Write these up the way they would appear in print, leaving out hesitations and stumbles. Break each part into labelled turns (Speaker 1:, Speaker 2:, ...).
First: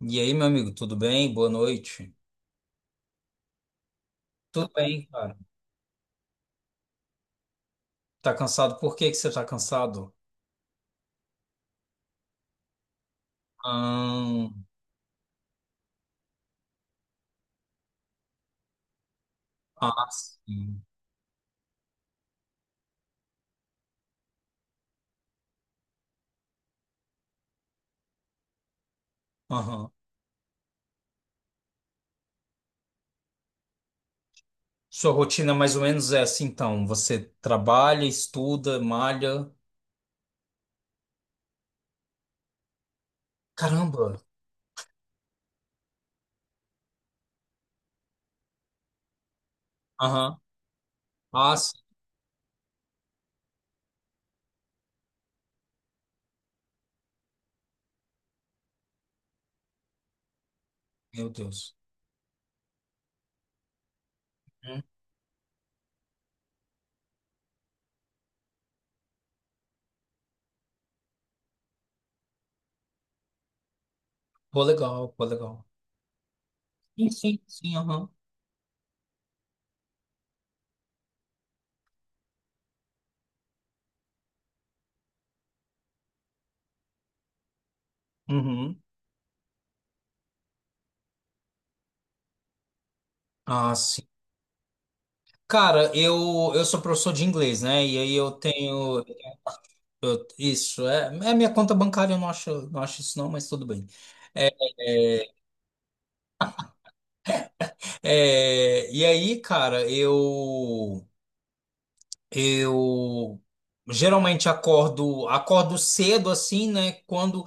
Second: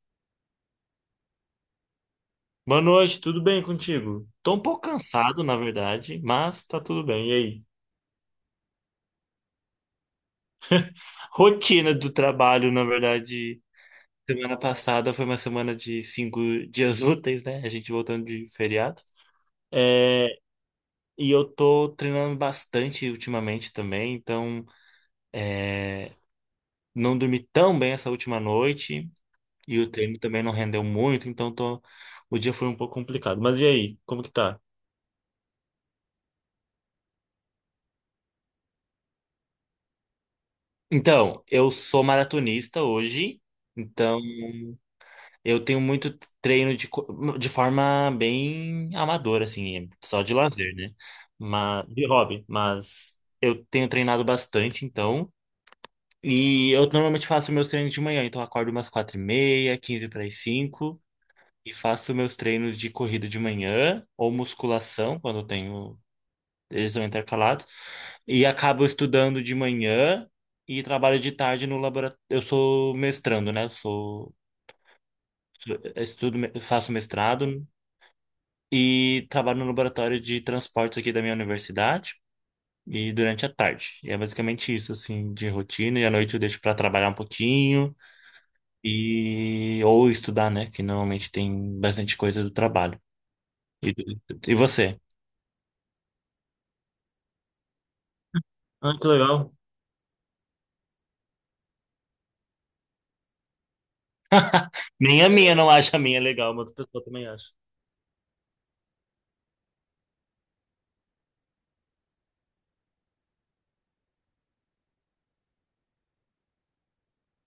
Speaker 1: E aí, meu amigo, tudo bem? Boa noite.
Speaker 2: Boa noite, tudo bem contigo? Tô um
Speaker 1: Tudo
Speaker 2: pouco
Speaker 1: bem, cara.
Speaker 2: cansado, na verdade, mas tá tudo bem. E aí?
Speaker 1: Tá cansado? Por que que você tá cansado?
Speaker 2: Rotina do trabalho, na verdade,
Speaker 1: Ah.
Speaker 2: semana passada foi uma semana de 5 dias úteis, né? A gente voltando de feriado.
Speaker 1: Ah,
Speaker 2: É,
Speaker 1: sim.
Speaker 2: e eu tô treinando bastante ultimamente também, então não dormi tão bem essa última noite e
Speaker 1: Aham.
Speaker 2: o treino também não rendeu muito, então tô, o dia foi um pouco complicado. Mas e aí? Como que tá?
Speaker 1: Sua rotina mais ou menos é assim, então. Você trabalha, estuda, malha.
Speaker 2: Então, eu sou maratonista hoje.
Speaker 1: Caramba!
Speaker 2: Então, eu tenho muito treino de forma bem amadora, assim, só de
Speaker 1: Aham.
Speaker 2: lazer, né?
Speaker 1: Ah, sim.
Speaker 2: Mas, de hobby, mas eu tenho treinado bastante, então. E eu normalmente faço meus treinos de manhã, então eu acordo umas 4h30, quinze para as cinco,
Speaker 1: Meu
Speaker 2: e
Speaker 1: Deus.
Speaker 2: faço meus treinos de corrida de manhã, ou
Speaker 1: Hum.
Speaker 2: musculação, quando eu tenho. Eles são intercalados. E acabo estudando de manhã e trabalho de tarde no laboratório. Eu sou mestrando, né?
Speaker 1: Pô, legal, pô, legal.
Speaker 2: Estudo, faço
Speaker 1: Sim, sim,
Speaker 2: mestrado
Speaker 1: sim, aham.
Speaker 2: e trabalho no laboratório de transportes aqui da minha universidade e durante a tarde. E é basicamente isso, assim, de rotina. E à noite eu deixo para trabalhar um pouquinho
Speaker 1: Uhum.
Speaker 2: e ou estudar, né? Que normalmente tem bastante coisa do trabalho.
Speaker 1: Ah,
Speaker 2: E,
Speaker 1: sim.
Speaker 2: e você?
Speaker 1: Cara, eu sou professor de inglês, né? E aí eu
Speaker 2: Ah,
Speaker 1: tenho.
Speaker 2: que legal.
Speaker 1: Isso, é minha conta bancária, eu não acho, não acho isso não, mas tudo bem. É,
Speaker 2: Nem
Speaker 1: é,
Speaker 2: a minha não acha a minha legal, mas outra pessoa também acha.
Speaker 1: e aí, cara, eu geralmente acordo cedo assim, né? Quando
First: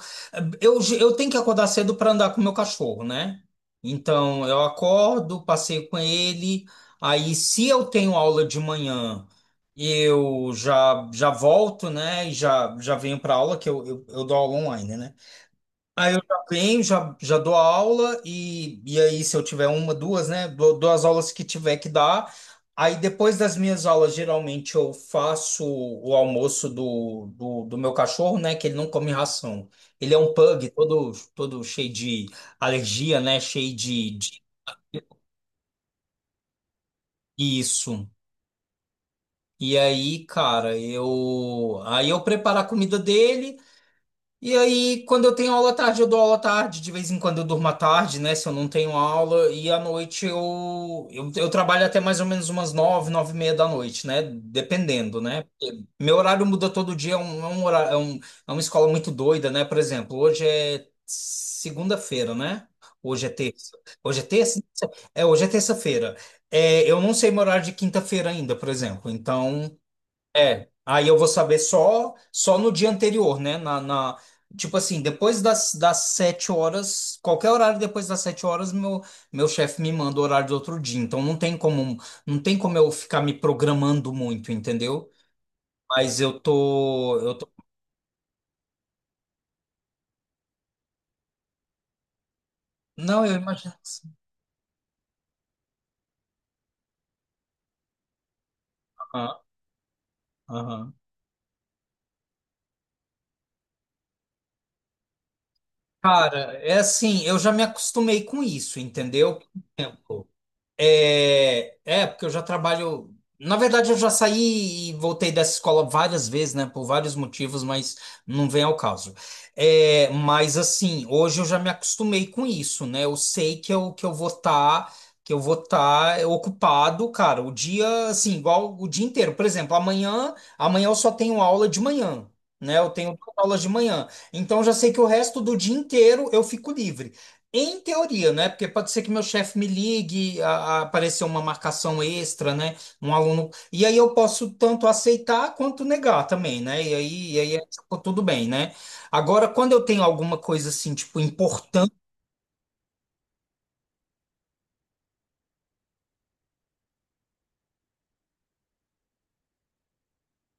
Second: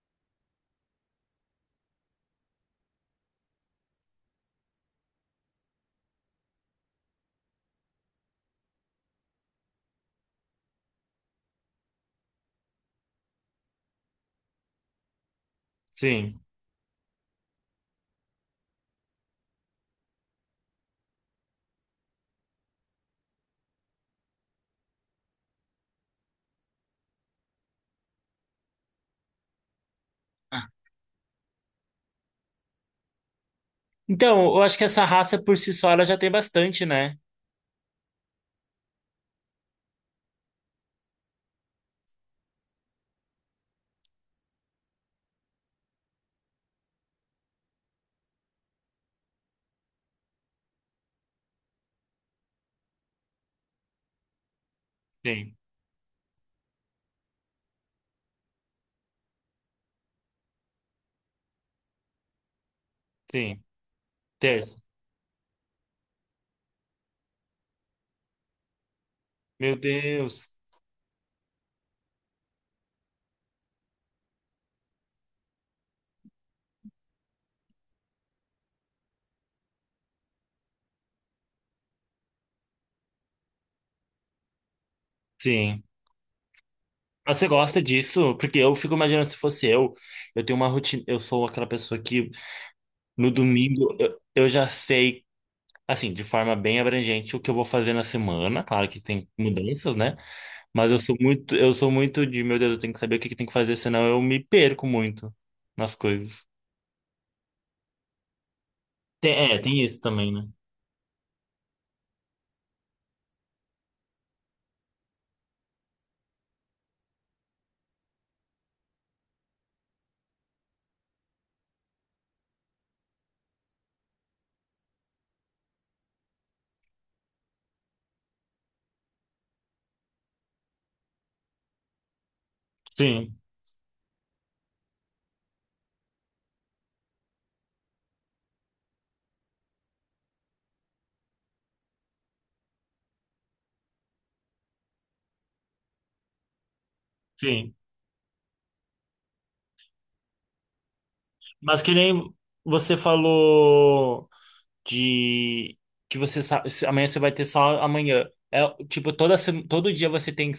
Speaker 1: eu tenho que acordar cedo para andar com o meu cachorro, né? Então eu acordo, passeio com ele. Aí, se eu tenho aula de manhã, eu já já volto, né? E já já venho para aula que eu dou aula online, né? Aí eu
Speaker 2: Sim.
Speaker 1: já venho, já dou a aula, e aí, se eu tiver uma, duas, né? Dou as aulas que tiver que dar. Aí, depois das minhas aulas, geralmente eu faço o almoço do meu cachorro, né? Que ele não come ração. Ele é um
Speaker 2: Ah.
Speaker 1: pug, todo, todo cheio de alergia, né? Cheio de.
Speaker 2: Então, eu acho que essa raça por si só ela já tem bastante, né?
Speaker 1: Isso. E aí, cara, eu. Aí eu preparo a comida dele. E aí, quando eu tenho aula à tarde, eu dou aula à tarde. De vez em quando eu durmo à tarde, né? Se eu não tenho aula. E à noite eu trabalho até mais ou menos umas nove, nove e meia da noite, né? Dependendo, né?
Speaker 2: Sim,
Speaker 1: Porque meu horário muda todo dia. Um horário. É uma escola muito doida, né? Por exemplo, hoje é segunda-feira, né? Hoje é
Speaker 2: sim.
Speaker 1: terça. Hoje é terça?
Speaker 2: Terça.
Speaker 1: É, hoje é terça-feira. É, eu não sei meu horário de quinta-feira ainda, por exemplo. Então.
Speaker 2: Meu Deus.
Speaker 1: É, aí eu vou saber só no dia anterior, né? Tipo assim, depois das 7 horas, qualquer horário depois das 7 horas, meu chefe me manda o horário do outro dia. Então não tem como eu ficar me programando muito, entendeu?
Speaker 2: Sim.
Speaker 1: Mas
Speaker 2: Ah,
Speaker 1: eu
Speaker 2: você
Speaker 1: tô
Speaker 2: gosta disso? Porque eu fico imaginando se fosse eu tenho uma rotina, eu sou aquela pessoa que
Speaker 1: Não,
Speaker 2: no
Speaker 1: eu imagino que
Speaker 2: domingo
Speaker 1: sim.
Speaker 2: eu já sei, assim, de forma bem abrangente o que eu vou fazer na semana. Claro que tem
Speaker 1: Aham,
Speaker 2: mudanças, né? Mas
Speaker 1: aham.
Speaker 2: eu sou muito de, meu Deus, eu tenho que saber o que que tem que fazer, senão eu me perco muito nas coisas.
Speaker 1: Cara, é assim, eu já me acostumei com isso, entendeu?
Speaker 2: É, tem isso também, né?
Speaker 1: Porque eu já trabalho. Na verdade, eu já saí e voltei dessa escola várias vezes, né? Por vários motivos, mas não vem ao caso. É, mas assim, hoje eu já me acostumei com isso, né? Eu sei que eu, que eu vou estar ocupado, cara, o dia, assim, igual o dia inteiro. Por exemplo, amanhã eu só tenho aula de manhã. Né, eu tenho duas
Speaker 2: Sim,
Speaker 1: aulas de manhã, então eu já sei que o resto do dia inteiro eu fico livre. Em teoria, né? Porque pode ser que meu chefe me ligue, a aparecer uma marcação extra, né? Um aluno. E aí eu posso tanto aceitar quanto negar também, né? E aí é,
Speaker 2: sim.
Speaker 1: tipo, tudo bem, né? Agora, quando eu tenho alguma coisa assim, tipo,
Speaker 2: Mas que nem você falou de que você sabe, amanhã você vai ter só amanhã. É, tipo, toda, todo dia você tem.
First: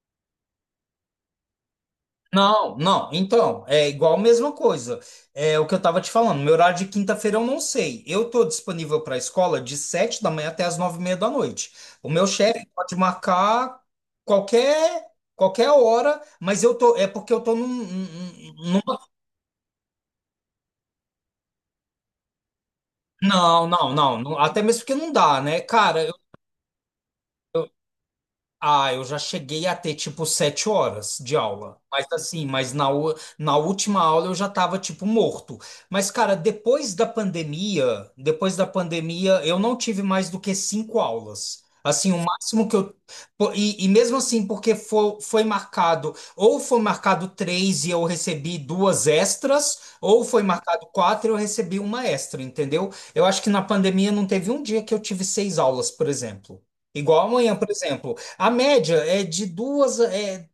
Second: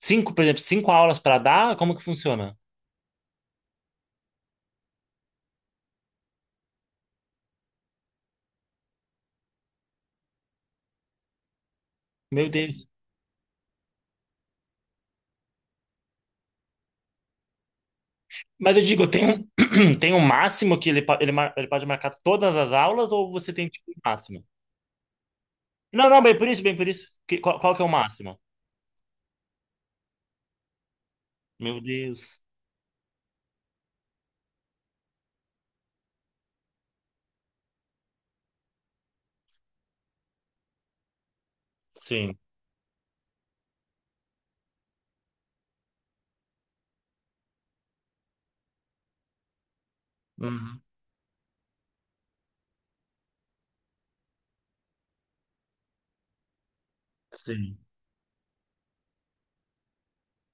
Speaker 2: Cinco, por exemplo, cinco aulas para dar? Como que funciona?
Speaker 1: Não, não. Então, é igual a mesma coisa. É o que eu estava te falando. Meu horário de quinta-feira eu não sei. Eu tô disponível para a escola de sete da manhã até as nove e meia da noite. O meu
Speaker 2: Meu
Speaker 1: chefe
Speaker 2: Deus.
Speaker 1: pode marcar qualquer qualquer hora, mas eu tô é porque eu tô num,
Speaker 2: Mas
Speaker 1: num-
Speaker 2: eu digo, tem um, tem um máximo que ele pode marcar todas as aulas ou você
Speaker 1: não,
Speaker 2: tem tipo
Speaker 1: não,
Speaker 2: um
Speaker 1: não, não.
Speaker 2: máximo?
Speaker 1: Até mesmo porque não dá, né, cara?
Speaker 2: Não, não, bem por isso, bem por isso. Qual que é o máximo?
Speaker 1: Ah, eu já cheguei a ter tipo 7 horas de aula.
Speaker 2: Meu
Speaker 1: Mas
Speaker 2: Deus.
Speaker 1: assim, mas na, na última aula eu já tava tipo morto. Mas, cara, depois da pandemia, eu não tive mais do que cinco aulas. Assim, o
Speaker 2: Sim.
Speaker 1: máximo que eu. E mesmo assim, porque foi, foi marcado, ou foi marcado três e eu recebi duas extras, ou foi
Speaker 2: Uhum.
Speaker 1: marcado quatro e eu recebi uma extra, entendeu? Eu acho que na pandemia não teve um dia que eu tive seis aulas, por exemplo. Igual amanhã, por
Speaker 2: Sim,
Speaker 1: exemplo. A média é de duas, é,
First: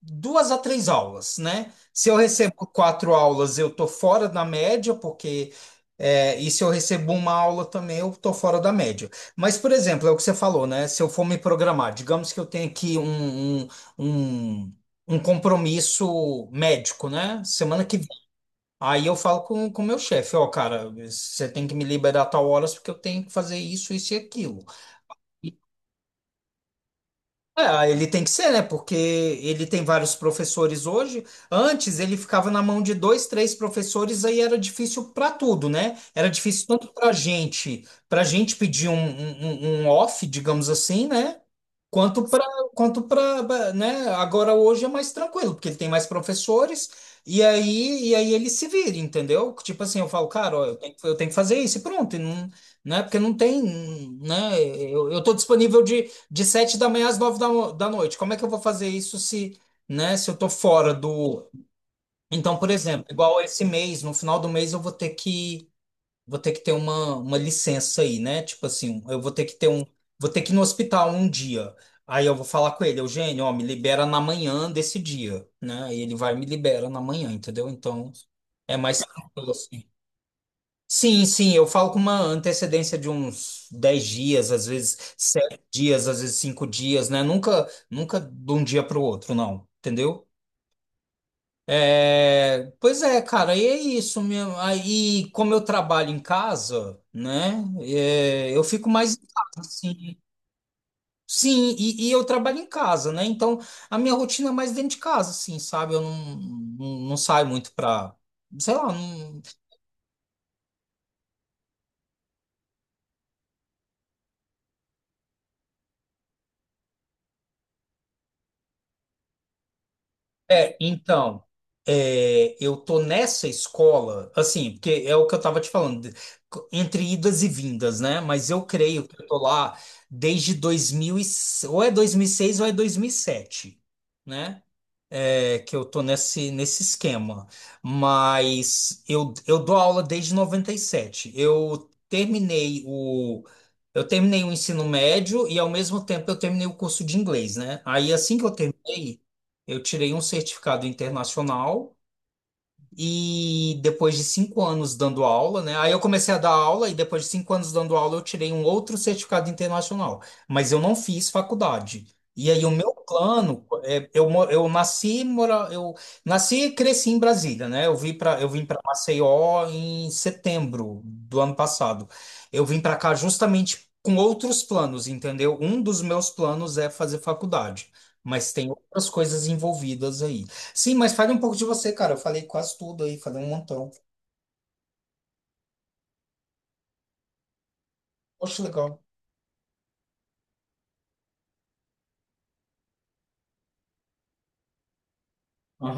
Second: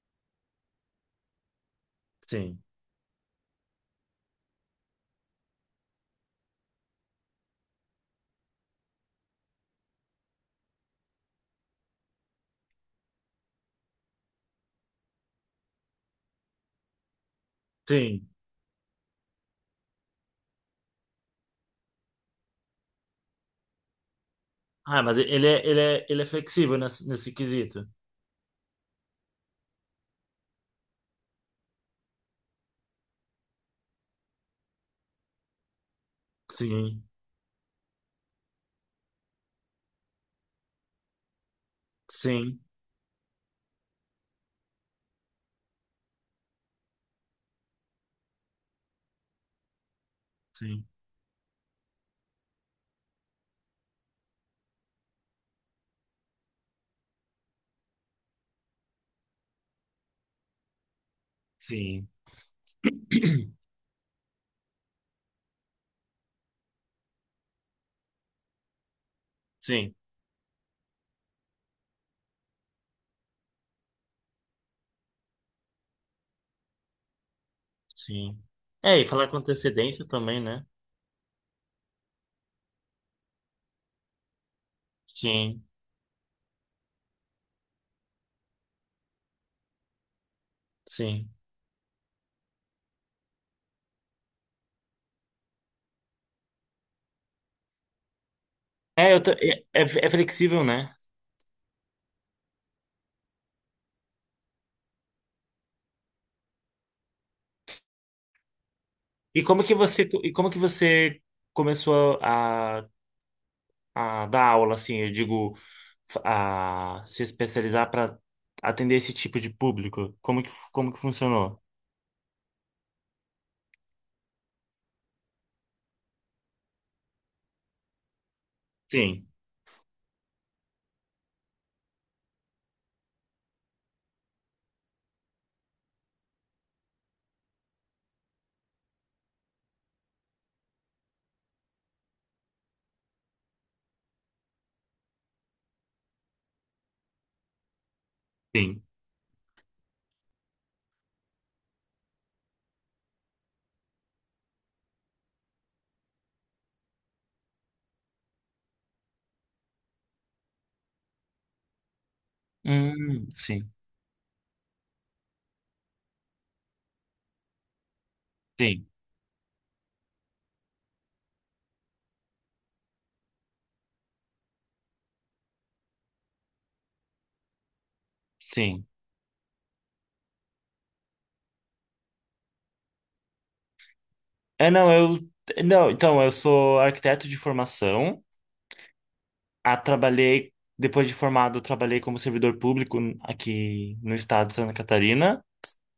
Speaker 1: duas a três aulas, né? Se eu
Speaker 2: sim,
Speaker 1: recebo quatro aulas, eu tô fora da média, porque. É, e se eu recebo uma aula também, eu tô fora da média. Mas, por exemplo, é o que você falou, né? Se eu for me programar, digamos que eu tenha aqui um, um compromisso médico, né? Semana que vem.
Speaker 2: sim.
Speaker 1: Aí eu falo com o meu chefe, ó, cara, você tem que me liberar a tal horas porque eu tenho que fazer isso, isso e aquilo.
Speaker 2: Ah, mas ele é flexível nesse quesito.
Speaker 1: É, ele tem que ser, né? Porque ele tem vários professores hoje. Antes ele ficava na mão de dois, três professores, aí era difícil para tudo, né? Era difícil tanto
Speaker 2: Sim,
Speaker 1: para gente pedir um off, digamos assim, né? Quanto para,
Speaker 2: sim,
Speaker 1: quanto para, né? Agora hoje é mais tranquilo, porque ele tem mais professores e aí ele se vira, entendeu? Tipo assim, eu falo, cara, ó, eu
Speaker 2: sim,
Speaker 1: tenho, eu tenho que fazer isso e pronto. E não, né? Porque não tem, né? Eu tô disponível de sete da manhã às nove da noite. Como é que eu vou fazer isso se, né, se eu tô fora do.
Speaker 2: sim,
Speaker 1: Então, por exemplo, igual esse mês, no final do mês eu vou ter que ter uma licença aí, né? Tipo assim, eu vou ter que ter um,
Speaker 2: sim,
Speaker 1: vou ter que ir no hospital um dia. Aí eu vou falar com ele, Eugênio, ó, me libera na manhã desse dia, né? E ele vai e me libera na manhã, entendeu? Então,
Speaker 2: sim.
Speaker 1: é
Speaker 2: É,
Speaker 1: mais
Speaker 2: e falar com
Speaker 1: tranquilo assim.
Speaker 2: antecedência também, né?
Speaker 1: Sim, sim, eu falo com uma antecedência de uns 10 dias, às vezes 7
Speaker 2: Sim,
Speaker 1: dias, às vezes 5 dias, né? Nunca, nunca de um dia para o outro, não, entendeu?
Speaker 2: sim.
Speaker 1: É, pois é, cara, e é isso mesmo. Aí, como eu trabalho em casa, né? É, eu fico
Speaker 2: É,
Speaker 1: mais em casa,
Speaker 2: é
Speaker 1: assim.
Speaker 2: flexível, né?
Speaker 1: Sim, e eu trabalho em casa, né? Então, a minha rotina é mais dentro de casa, assim, sabe? Eu não, não, não saio muito pra, sei lá, não.
Speaker 2: E como que você começou a dar aula assim, eu digo, a se especializar para atender esse tipo de público? Como que
Speaker 1: É,
Speaker 2: como que
Speaker 1: então,
Speaker 2: funcionou?
Speaker 1: eu tô nessa escola, assim, porque é o que eu tava te falando, entre idas e vindas, né? Mas eu creio que eu
Speaker 2: Sim,
Speaker 1: tô lá desde ou é 2006 ou é 2007, né? Que eu tô nesse esquema. Mas eu dou aula desde 97. Eu terminei o ensino médio e, ao mesmo tempo, eu terminei o curso de inglês, né? Aí, assim que eu
Speaker 2: sim.
Speaker 1: terminei, eu tirei um certificado internacional. E depois de 5 anos dando aula, né? Aí eu comecei a dar aula e depois de cinco anos dando aula eu tirei um outro certificado internacional. Mas eu não fiz faculdade. E aí o meu plano,
Speaker 2: Sim,
Speaker 1: é, eu, mo- eu nasci, mora, eu nasci e cresci em Brasília, né? Eu vim para
Speaker 2: sim,
Speaker 1: Maceió em setembro do ano passado. Eu vim para cá justamente com outros planos, entendeu? Um dos meus planos é fazer faculdade, mas tem
Speaker 2: sim.
Speaker 1: outras coisas envolvidas aí. Sim, mas fale um pouco de você, cara. Eu falei quase tudo aí, falei um montão.
Speaker 2: É, não, eu não, então eu sou arquiteto de formação.
Speaker 1: Poxa, legal.
Speaker 2: Ah, trabalhei depois de formado, eu trabalhei como servidor público aqui no estado de Santa Catarina,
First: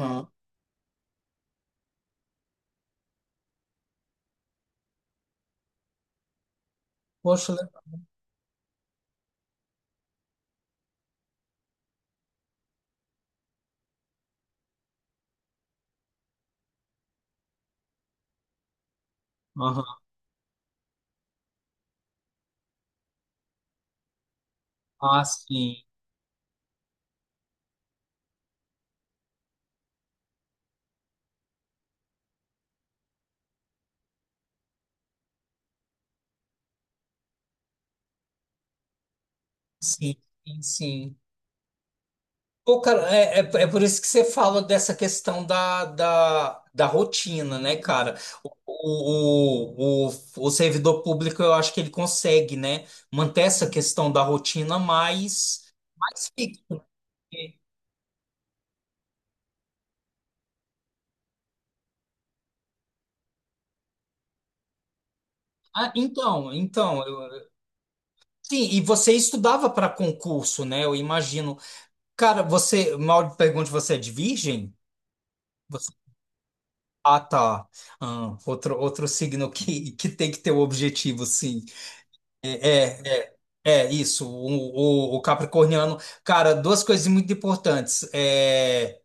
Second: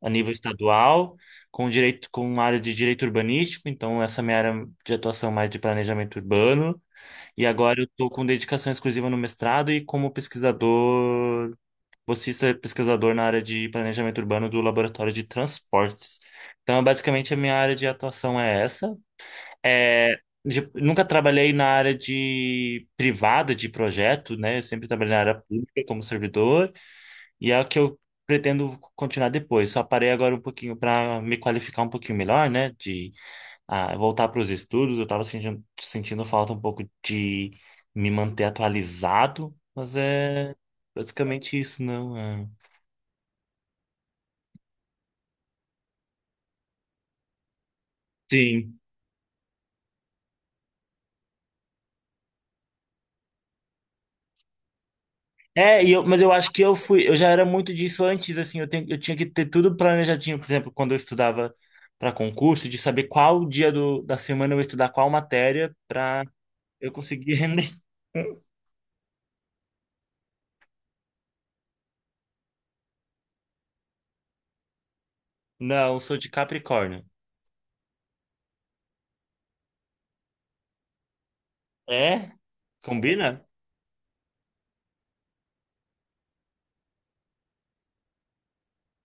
Speaker 2: a nível estadual, com direito, com uma área de direito urbanístico, então essa é a minha área de atuação é mais de planejamento urbano. E
Speaker 1: Poxa, legal.
Speaker 2: agora eu estou com dedicação exclusiva no mestrado e como pesquisador, bolsista pesquisador na área de planejamento urbano do Laboratório de Transportes. Então, basicamente, a minha área de atuação é essa.
Speaker 1: Aham.
Speaker 2: É, nunca trabalhei na área de privada de projeto, né? Eu sempre trabalhei na
Speaker 1: Ah,
Speaker 2: área
Speaker 1: sim.
Speaker 2: pública como servidor. E é o que eu pretendo continuar depois. Só parei agora um pouquinho para me qualificar um pouquinho melhor, né? De voltar para os estudos. Eu estava sentindo falta um pouco de me manter atualizado, mas
Speaker 1: Sim,
Speaker 2: é
Speaker 1: sim, sim.
Speaker 2: basicamente isso, não é?
Speaker 1: Pô, cara, é por isso que você fala dessa questão da rotina, né, cara?
Speaker 2: Sim.
Speaker 1: O servidor público, eu acho que ele consegue, né, manter essa questão da rotina mais,
Speaker 2: É, mas
Speaker 1: mais
Speaker 2: eu acho
Speaker 1: fixa.
Speaker 2: que eu fui, eu já era
Speaker 1: porque-
Speaker 2: muito disso antes, assim, eu tinha que ter tudo planejadinho, por exemplo, quando eu estudava para concurso, de saber qual dia do, da semana eu ia estudar qual matéria para eu
Speaker 1: Então,
Speaker 2: conseguir render.
Speaker 1: sim, e você estudava para concurso, né? Eu imagino. Cara, você, mal pergunte, você é de virgem? Você-
Speaker 2: Não, eu sou de Capricórnio.
Speaker 1: Ah, tá. Ah, outro, outro signo que tem que ter o objetivo, sim.
Speaker 2: É?
Speaker 1: É,
Speaker 2: Combina?
Speaker 1: é isso. O capricorniano. Cara, duas coisas muito importantes: é,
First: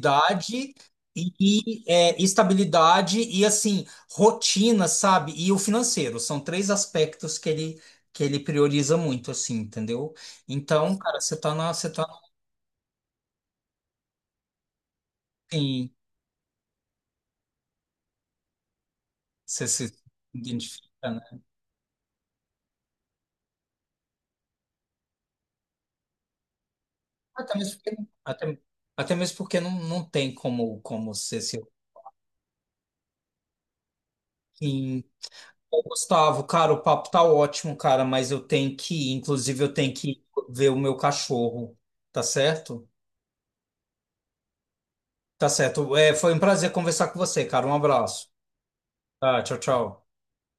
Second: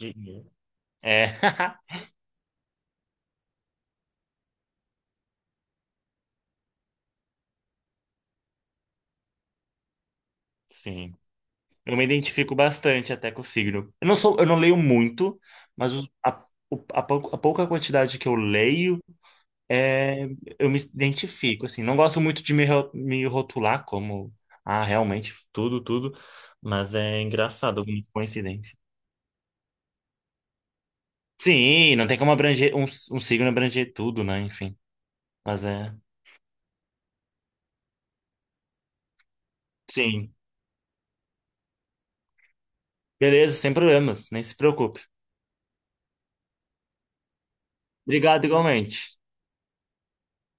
Speaker 2: Uhum. É.
Speaker 1: e assim, rotina, sabe? E o financeiro. São três aspectos que ele prioriza muito, assim, entendeu? Então,
Speaker 2: Sim.
Speaker 1: cara, você
Speaker 2: Eu
Speaker 1: tá
Speaker 2: me
Speaker 1: no
Speaker 2: identifico bastante até com o signo. Eu não sou, eu não leio muito,
Speaker 1: fim.
Speaker 2: mas a pouca quantidade que eu leio,
Speaker 1: Você se
Speaker 2: é, eu me
Speaker 1: identifica.
Speaker 2: identifico, assim. Não gosto muito de me rotular como, realmente, tudo, tudo. Mas é
Speaker 1: Até mesmo
Speaker 2: engraçado
Speaker 1: porque,
Speaker 2: algumas
Speaker 1: até,
Speaker 2: coincidências.
Speaker 1: até mesmo porque não, não tem como ser seu.
Speaker 2: Sim, não tem como abranger, um signo abranger tudo, né? Enfim.
Speaker 1: Sim.
Speaker 2: Mas
Speaker 1: Ô,
Speaker 2: é.
Speaker 1: Gustavo, cara, o papo tá ótimo, cara, mas eu tenho que ir. Inclusive, eu tenho que ir
Speaker 2: Sim.
Speaker 1: ver o meu cachorro. Tá certo?
Speaker 2: Beleza, sem problemas. Nem se preocupe.
Speaker 1: Tá certo. É, foi um prazer conversar com você, cara. Um abraço.
Speaker 2: Obrigado igualmente.
Speaker 1: Tá, tchau, tchau.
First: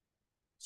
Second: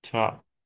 Speaker 2: Tchau.